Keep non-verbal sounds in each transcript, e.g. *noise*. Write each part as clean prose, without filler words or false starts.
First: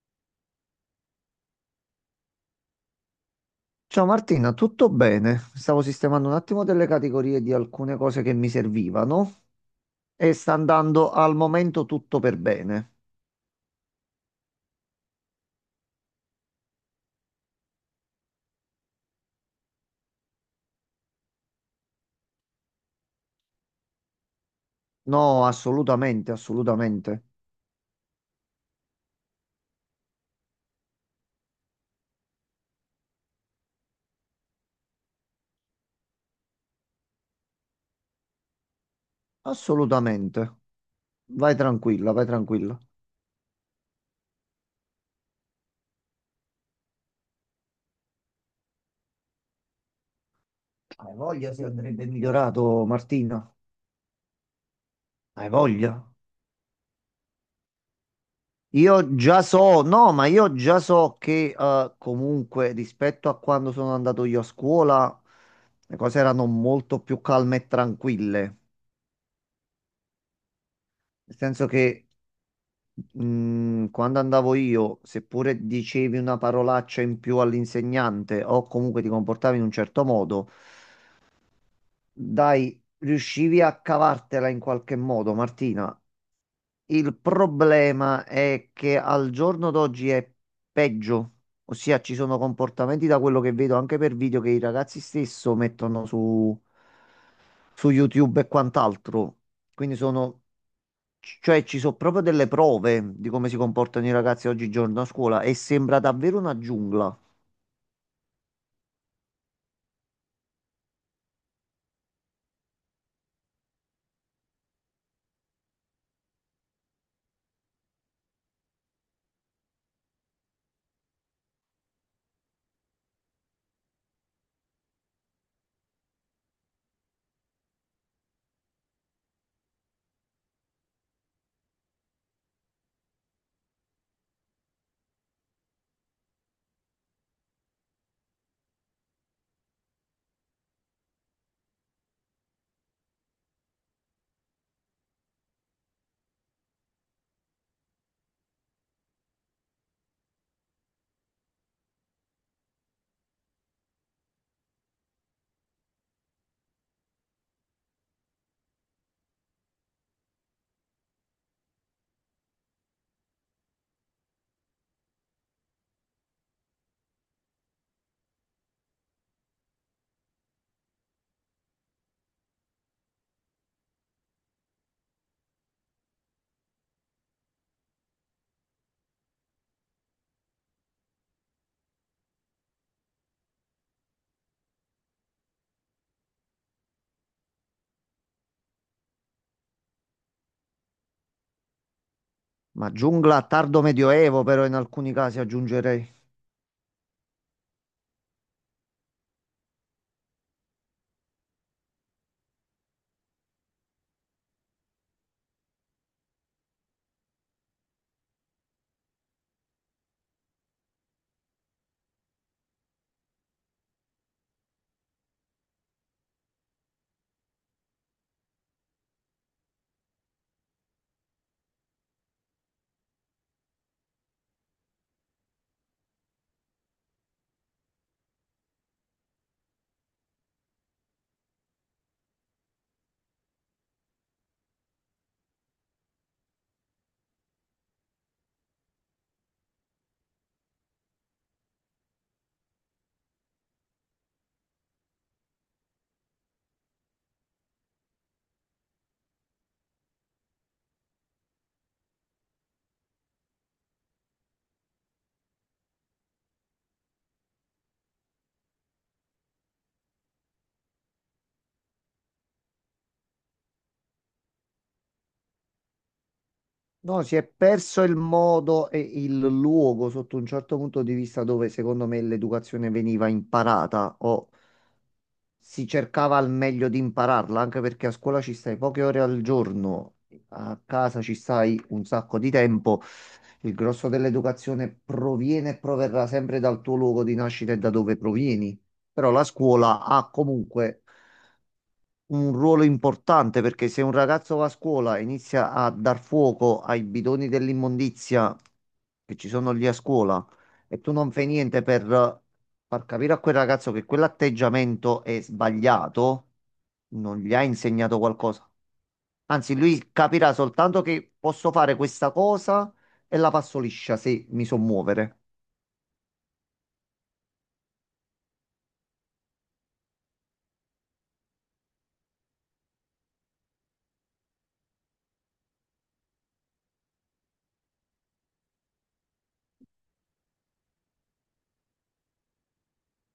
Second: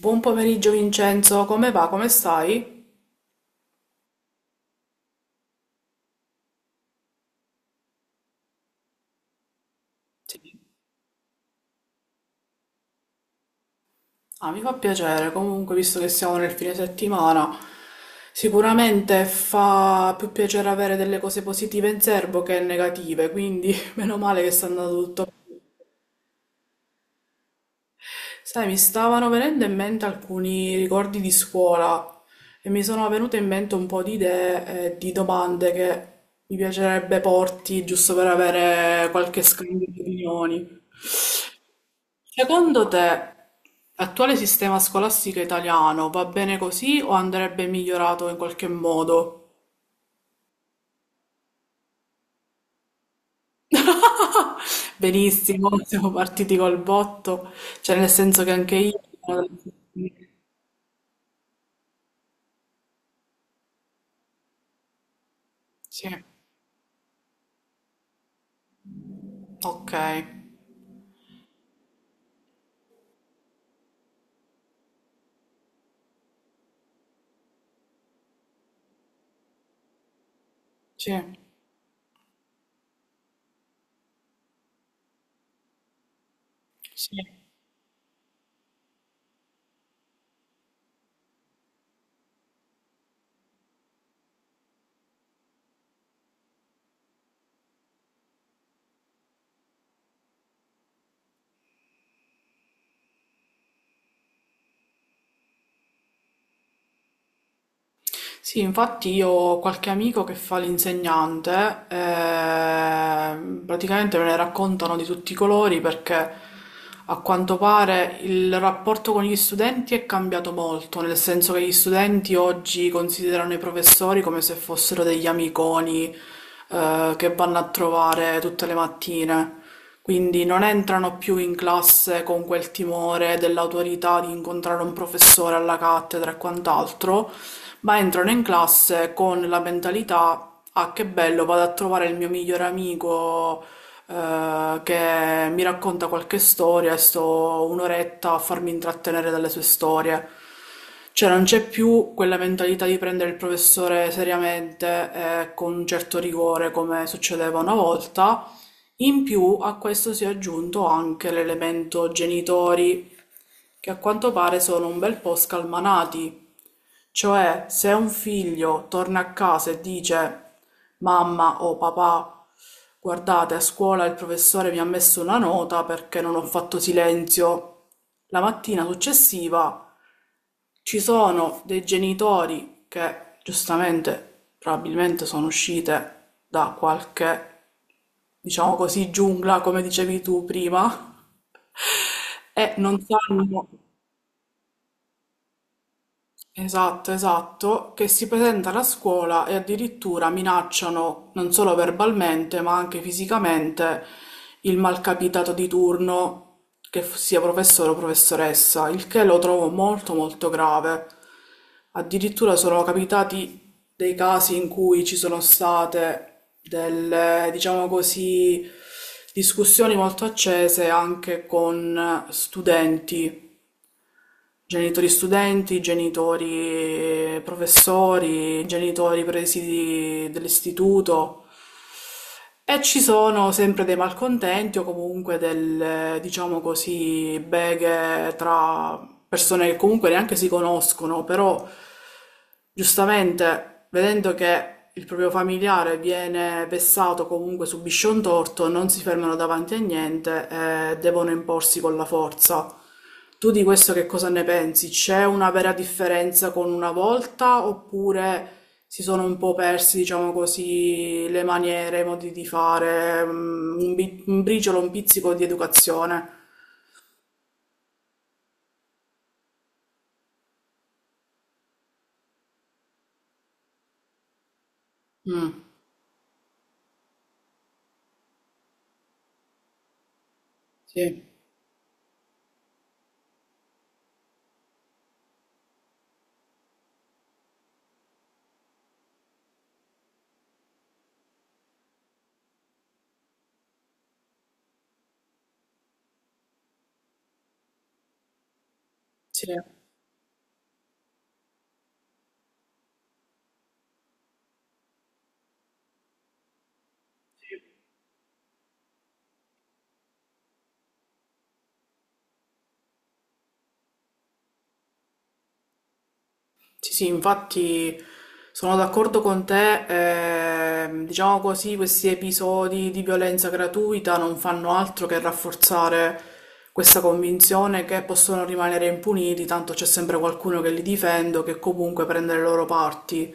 Buon pomeriggio Vincenzo, come va? Come stai? Ciao Martina, tutto bene? Stavo sistemando un attimo delle categorie di alcune cose che mi servivano e Sì. sta andando al momento tutto per bene. Ah, mi fa piacere, comunque visto che siamo nel fine settimana, sicuramente fa più piacere avere delle cose positive in serbo che negative, quindi *laughs* meno male che sta andando tutto. No, assolutamente, assolutamente, Sai, mi stavano venendo in mente alcuni ricordi di scuola e mi sono venute in mente un po' di idee e di domande che mi piacerebbe porti giusto per avere qualche scambio di assolutamente. opinioni. Vai tranquilla, vai tranquilla. Secondo te, l'attuale sistema scolastico italiano va bene così o andrebbe migliorato in qualche modo? Hai voglia se andrebbe migliorato, Martina? *laughs* Hai Benissimo, voglia? siamo partiti col botto, cioè nel senso che anche io... Io già so, no, ma io già so che comunque rispetto a quando sono andato io a scuola, le Sì, cose erano molto più calme e tranquille. ok, Nel senso che, quando andavo io, seppure dicevi una parolaccia in più all'insegnante o comunque ti comportavi in un certo modo, sì, dai, riuscivi a cavartela in qualche modo, Martina. Il sì. problema è che al giorno d'oggi è peggio, ossia ci sono comportamenti da quello che vedo anche per video che i ragazzi stesso mettono su, su YouTube e quant'altro. Quindi sono, cioè ci sono proprio delle prove di come si comportano i ragazzi oggigiorno a scuola e sembra davvero una giungla, Sì, infatti io ho qualche amico che fa l'insegnante, praticamente me ne raccontano di tutti i colori perché a quanto pare il rapporto con gli studenti è cambiato molto, nel senso che gli studenti oggi considerano i professori come se fossero degli amiconi, che vanno a trovare tutte le mattine. Quindi non entrano più in classe con quel timore dell'autorità di incontrare un professore alla cattedra e quant'altro, ma entrano in classe con la mentalità, ah che bello, vado a trovare il mio migliore amico che mi racconta qualche storia e sto un'oretta a farmi intrattenere dalle sue storie. Cioè non c'è più quella mentalità di prendere il professore seriamente e con un certo rigore come succedeva una volta. In più a questo si è aggiunto anche l'elemento genitori che a quanto pare sono un bel po' scalmanati. Cioè, se un figlio torna a casa e dice mamma o papà, guardate, a scuola il professore mi ha messo una nota perché non ho fatto silenzio. La mattina successiva ci sono dei genitori che giustamente probabilmente sono uscite da qualche, diciamo così, giungla, come dicevi tu prima, *laughs* e ma non giungla sanno. tardo medioevo però in alcuni casi aggiungerei. Esatto, esatto, che si presentano a scuola e addirittura minacciano non solo verbalmente, ma anche fisicamente il malcapitato di turno, che sia professore o professoressa, il che lo trovo molto molto grave. Addirittura sono capitati dei casi in cui ci sono state delle, diciamo così, discussioni molto accese anche con studenti. Genitori studenti, genitori professori, genitori presidi dell'istituto. E ci sono sempre dei malcontenti o comunque delle, diciamo così, beghe tra persone che comunque neanche si conoscono, però giustamente vedendo che il proprio familiare viene vessato, comunque subisce un torto, non si fermano davanti a niente e devono imporsi con la forza. Tu di questo che cosa ne pensi? C'è una vera differenza con una volta oppure si sono un po' persi, diciamo così, le maniere, i modi di fare, mm, un, un briciolo, un pizzico di educazione. No, si è perso il modo e il luogo sotto un certo punto di vista dove secondo me l'educazione veniva imparata o Mm, si cercava al meglio di impararla, anche perché a scuola ci stai poche ore al giorno, a casa sì, ci stai un sacco di tempo. Il grosso dell'educazione proviene e proverrà sempre dal tuo luogo di nascita e da dove provieni. Però la scuola ha comunque un ruolo importante, perché se un ragazzo va a scuola e inizia a dar fuoco ai bidoni dell'immondizia che sì, ci sono lì a scuola e tu non fai niente per far capire a quel ragazzo che quell'atteggiamento è sbagliato, non gli hai insegnato qualcosa. Anzi, lui capirà soltanto che posso fare questa cosa e la passo liscia se mi so muovere. sì, sì, infatti sono d'accordo con te, diciamo così, questi episodi di violenza gratuita non fanno altro che rafforzare questa convinzione che possono rimanere impuniti, tanto c'è sempre qualcuno che li difende, o che comunque prende le loro parti.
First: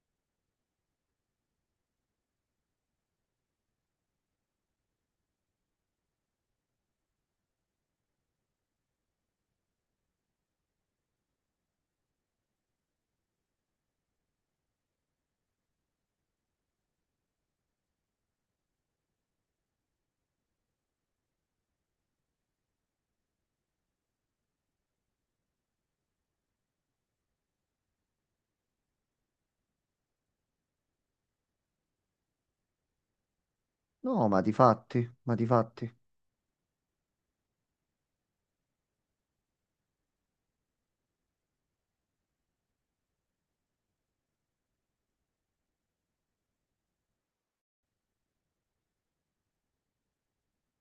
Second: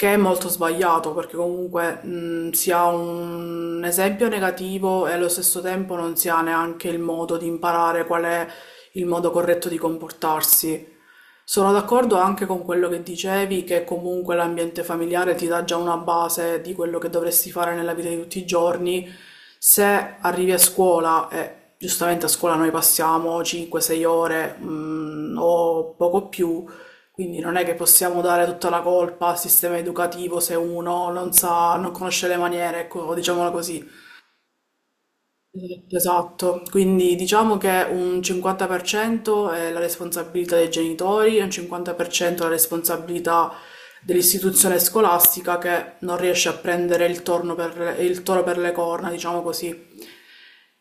Che è molto sbagliato perché comunque si ha un esempio negativo e allo stesso tempo non si ha neanche il modo di imparare qual è il modo corretto di comportarsi. Sono d'accordo anche con quello che dicevi, che comunque l'ambiente familiare ti dà già una base di quello che dovresti fare nella vita di tutti i giorni. Se arrivi a scuola, e giustamente a scuola noi passiamo 5-6 ore, o poco più, quindi non è che possiamo dare tutta la colpa al sistema educativo se uno non sa, non conosce le maniere, ecco, diciamola così. No, ma di fatti, ma di fatti. Esatto, esatto. Quindi diciamo che un 50% è la responsabilità dei genitori e un 50% è la responsabilità dell'istituzione scolastica che non riesce a prendere il toro per le corna, diciamo così.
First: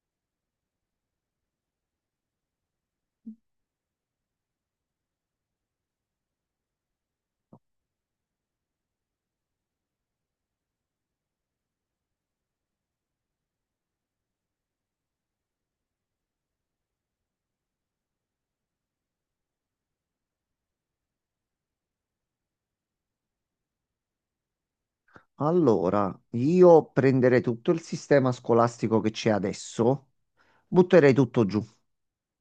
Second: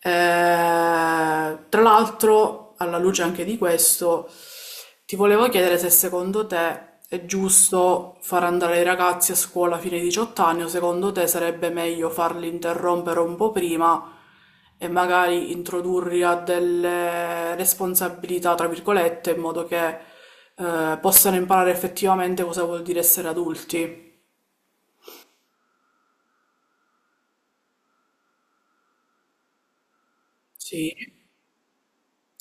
Tra l'altro, alla luce anche di questo, ti volevo chiedere se secondo te è giusto far andare i ragazzi a scuola fino ai 18 anni o secondo te sarebbe meglio farli interrompere un po' prima e magari introdurli a delle responsabilità, tra virgolette, in modo che possano imparare effettivamente cosa vuol dire essere adulti. Allora, io prenderei tutto il sistema scolastico che c'è adesso, Sì. butterei tutto giù.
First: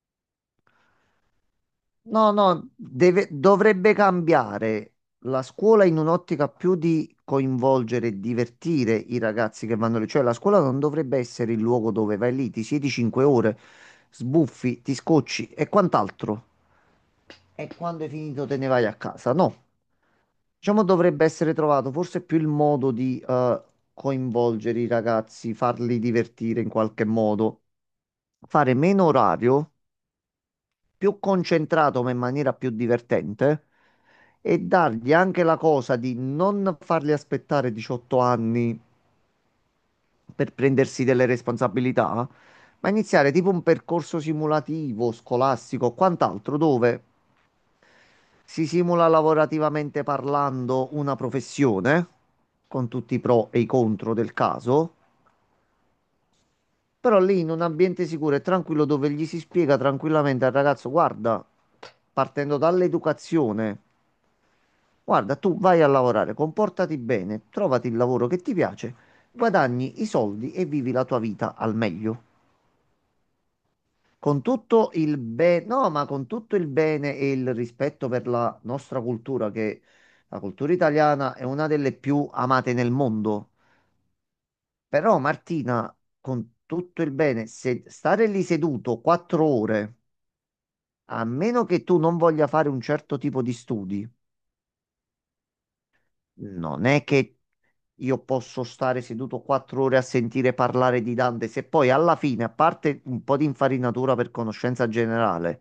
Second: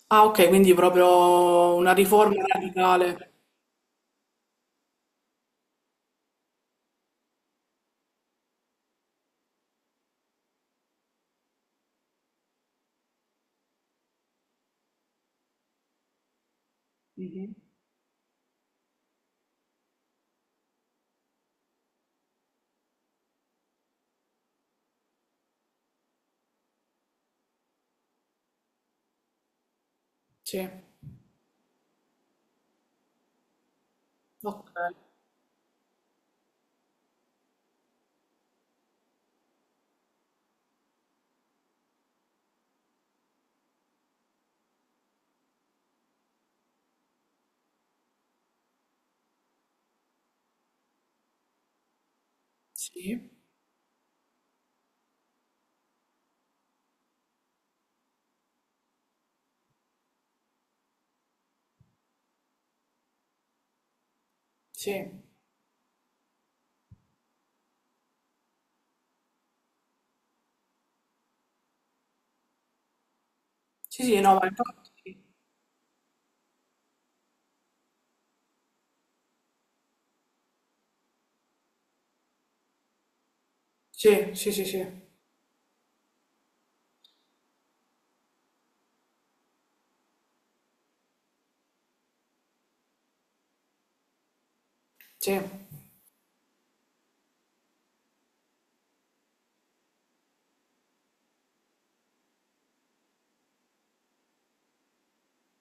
Ah, ok, quindi proprio una No, riforma no, radicale. dovrebbe cambiare la scuola in un'ottica più di coinvolgere e divertire i ragazzi che vanno lì. Cioè, la scuola non dovrebbe essere il luogo dove vai lì, ti siedi 5 ore, sbuffi, ti scocci e quant'altro. E quando hai finito te ne vai a casa? No. Diciamo dovrebbe essere trovato forse più il modo di coinvolgere i ragazzi, farli divertire in qualche modo, fare meno orario, Sì, più concentrato ma in maniera più divertente, e ok, dargli anche la cosa di non farli aspettare 18 anni per prendersi delle responsabilità, ma iniziare tipo un percorso simulativo, scolastico o quant'altro, dove si simula lavorativamente parlando una professione, con tutti i sì, pro e i contro del caso, però lì in un ambiente sicuro e tranquillo dove gli si spiega tranquillamente al ragazzo: guarda, partendo dall'educazione, sì, guarda, tu vai a lavorare, comportati bene, trovati il lavoro che ti piace, guadagni i soldi e vivi la tua vita al meglio. sì, sì, no, Con ma tutto il infatti, bene, no, ma con tutto il bene e il rispetto per la nostra cultura, che la cultura italiana è una delle più amate nel mondo. sì, sì, sì, sì, sì, Però, Martina, con tutto il bene, se stare lì seduto 4 ore, a meno che tu non voglia fare un certo tipo di studi, sì. non è che io posso stare seduto 4 ore a sentire parlare di Dante, se poi alla fine, a parte un po' di infarinatura per conoscenza generale.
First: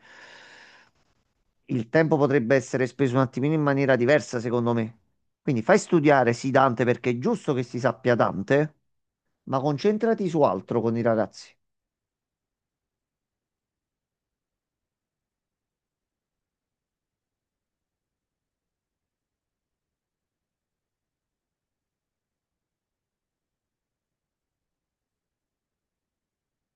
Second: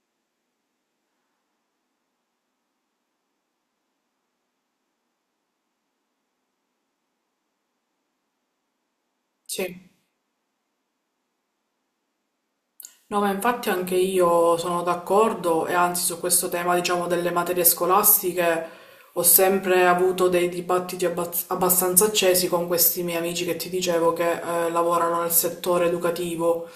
Il tempo potrebbe essere speso un attimino in maniera diversa, secondo me. Quindi fai studiare sì Dante, perché è giusto che si sappia Dante, ma Sì. concentrati su altro con i ragazzi. No, ma infatti anche io sono d'accordo e anzi su questo tema, diciamo, delle materie scolastiche ho sempre avuto dei dibattiti abbastanza accesi con questi miei amici che ti dicevo che lavorano nel settore educativo,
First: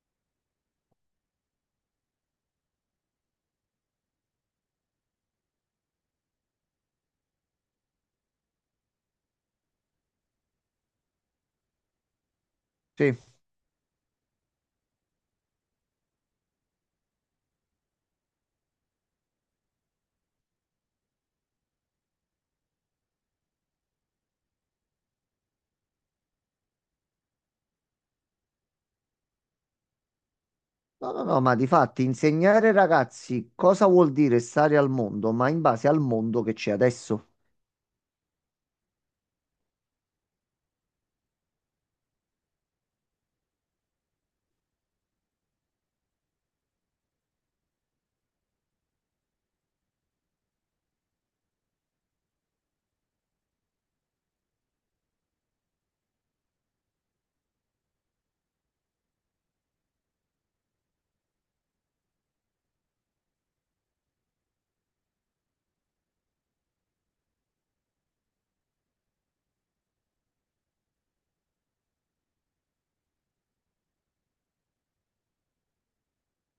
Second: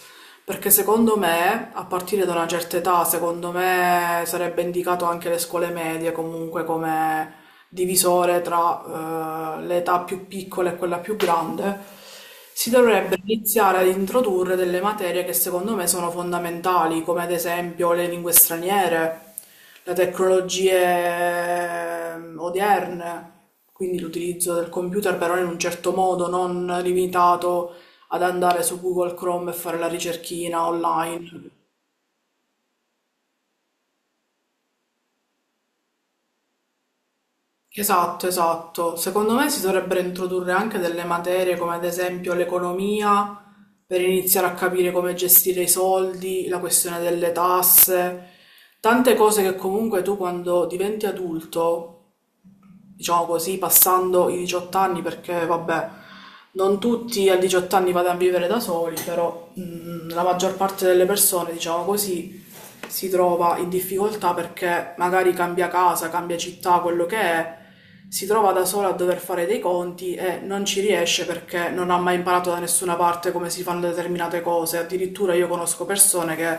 perché secondo me, a partire da una certa età, secondo me sarebbe indicato anche le scuole medie comunque come divisore tra l'età più piccola e quella più grande si Sì. dovrebbe iniziare ad introdurre delle materie che secondo me sono fondamentali, come ad esempio le lingue straniere, le tecnologie odierne, quindi l'utilizzo del computer però in un certo modo, non limitato ad andare su Google Chrome e fare la ricerchina No, no, no, online. ma di fatti, insegnare ai ragazzi cosa vuol dire stare al mondo, ma in base al mondo che c'è adesso. Esatto, esatto. Secondo me si dovrebbero introdurre anche delle materie come ad esempio l'economia per iniziare a capire come gestire i soldi, la questione delle tasse, tante cose che comunque tu quando diventi adulto diciamo così, passando i 18 anni, perché vabbè, non tutti a 18 anni vanno a vivere da soli, però la maggior parte delle persone, diciamo così, si trova in difficoltà perché magari cambia casa, cambia città, quello che è, si trova da sola a dover fare dei conti e non ci riesce perché non ha mai imparato da nessuna parte come si fanno determinate cose. Addirittura io conosco persone che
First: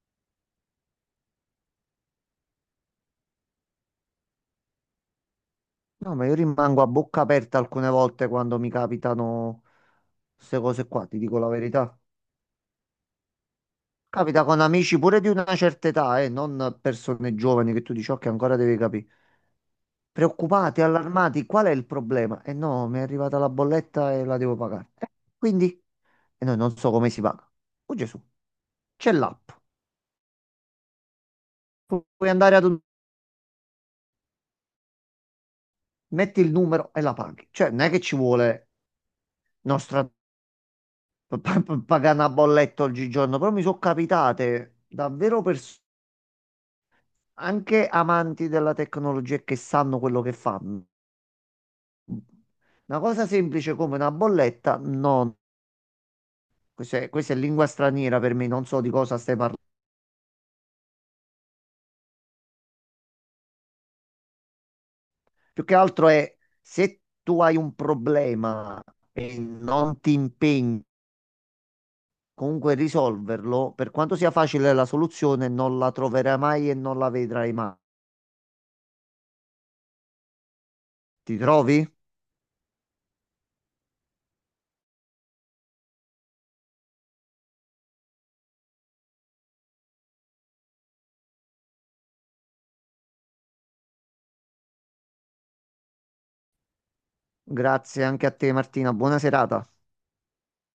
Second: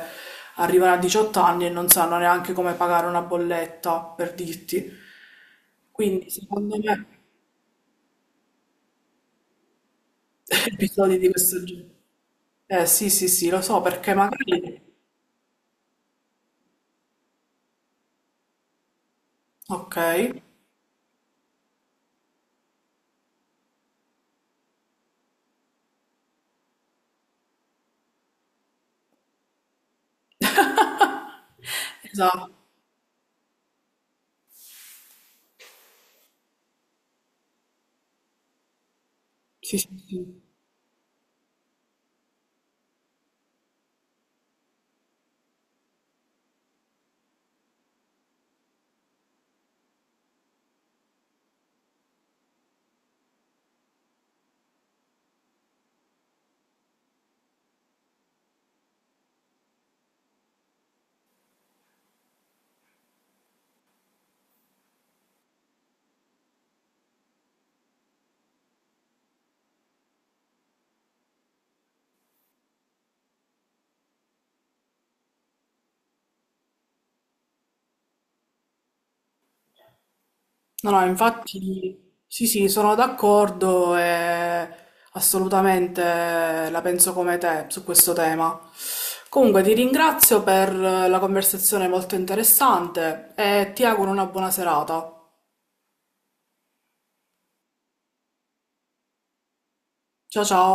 arrivano a 18 anni e non sanno neanche come pagare una bolletta, per dirti. No, ma Quindi io secondo rimango a me bocca aperta alcune volte quando mi capitano queste *laughs* cose qua, episodi ti di dico la questo genere. verità. Eh sì, sì, sì, lo so perché Capita con magari... amici pure di una certa età, non persone giovani che tu dici, ok, ancora devi capire. Ok, Preoccupati, allarmati, qual è il problema? E no, mi è arrivata la bolletta e la devo pagare. Quindi? E noi non so come si paga. Oh Gesù, c'è l'app. Puoi esatto. andare ad un... metti il numero e la paghi. Cioè, non è che ci vuole Sì, sì, nostra... sì. Pagare una bolletta oggigiorno, però mi sono capitate davvero persone, anche amanti della tecnologia e che sanno quello che fanno. Una cosa semplice come una bolletta, no, questa è lingua straniera per me, non so di cosa stai parlando. Più che altro è, se tu hai un problema e non ti impegni comunque a risolverlo, per quanto sia facile la soluzione, non la troverai mai e non la vedrai mai. No, no, Ti trovi? infatti sì, sì, sono d'accordo e assolutamente la penso come te su questo tema. Comunque ti ringrazio per la conversazione molto interessante e ti auguro una buona serata. Grazie anche a te, Martina. Buona serata. Ciao ciao.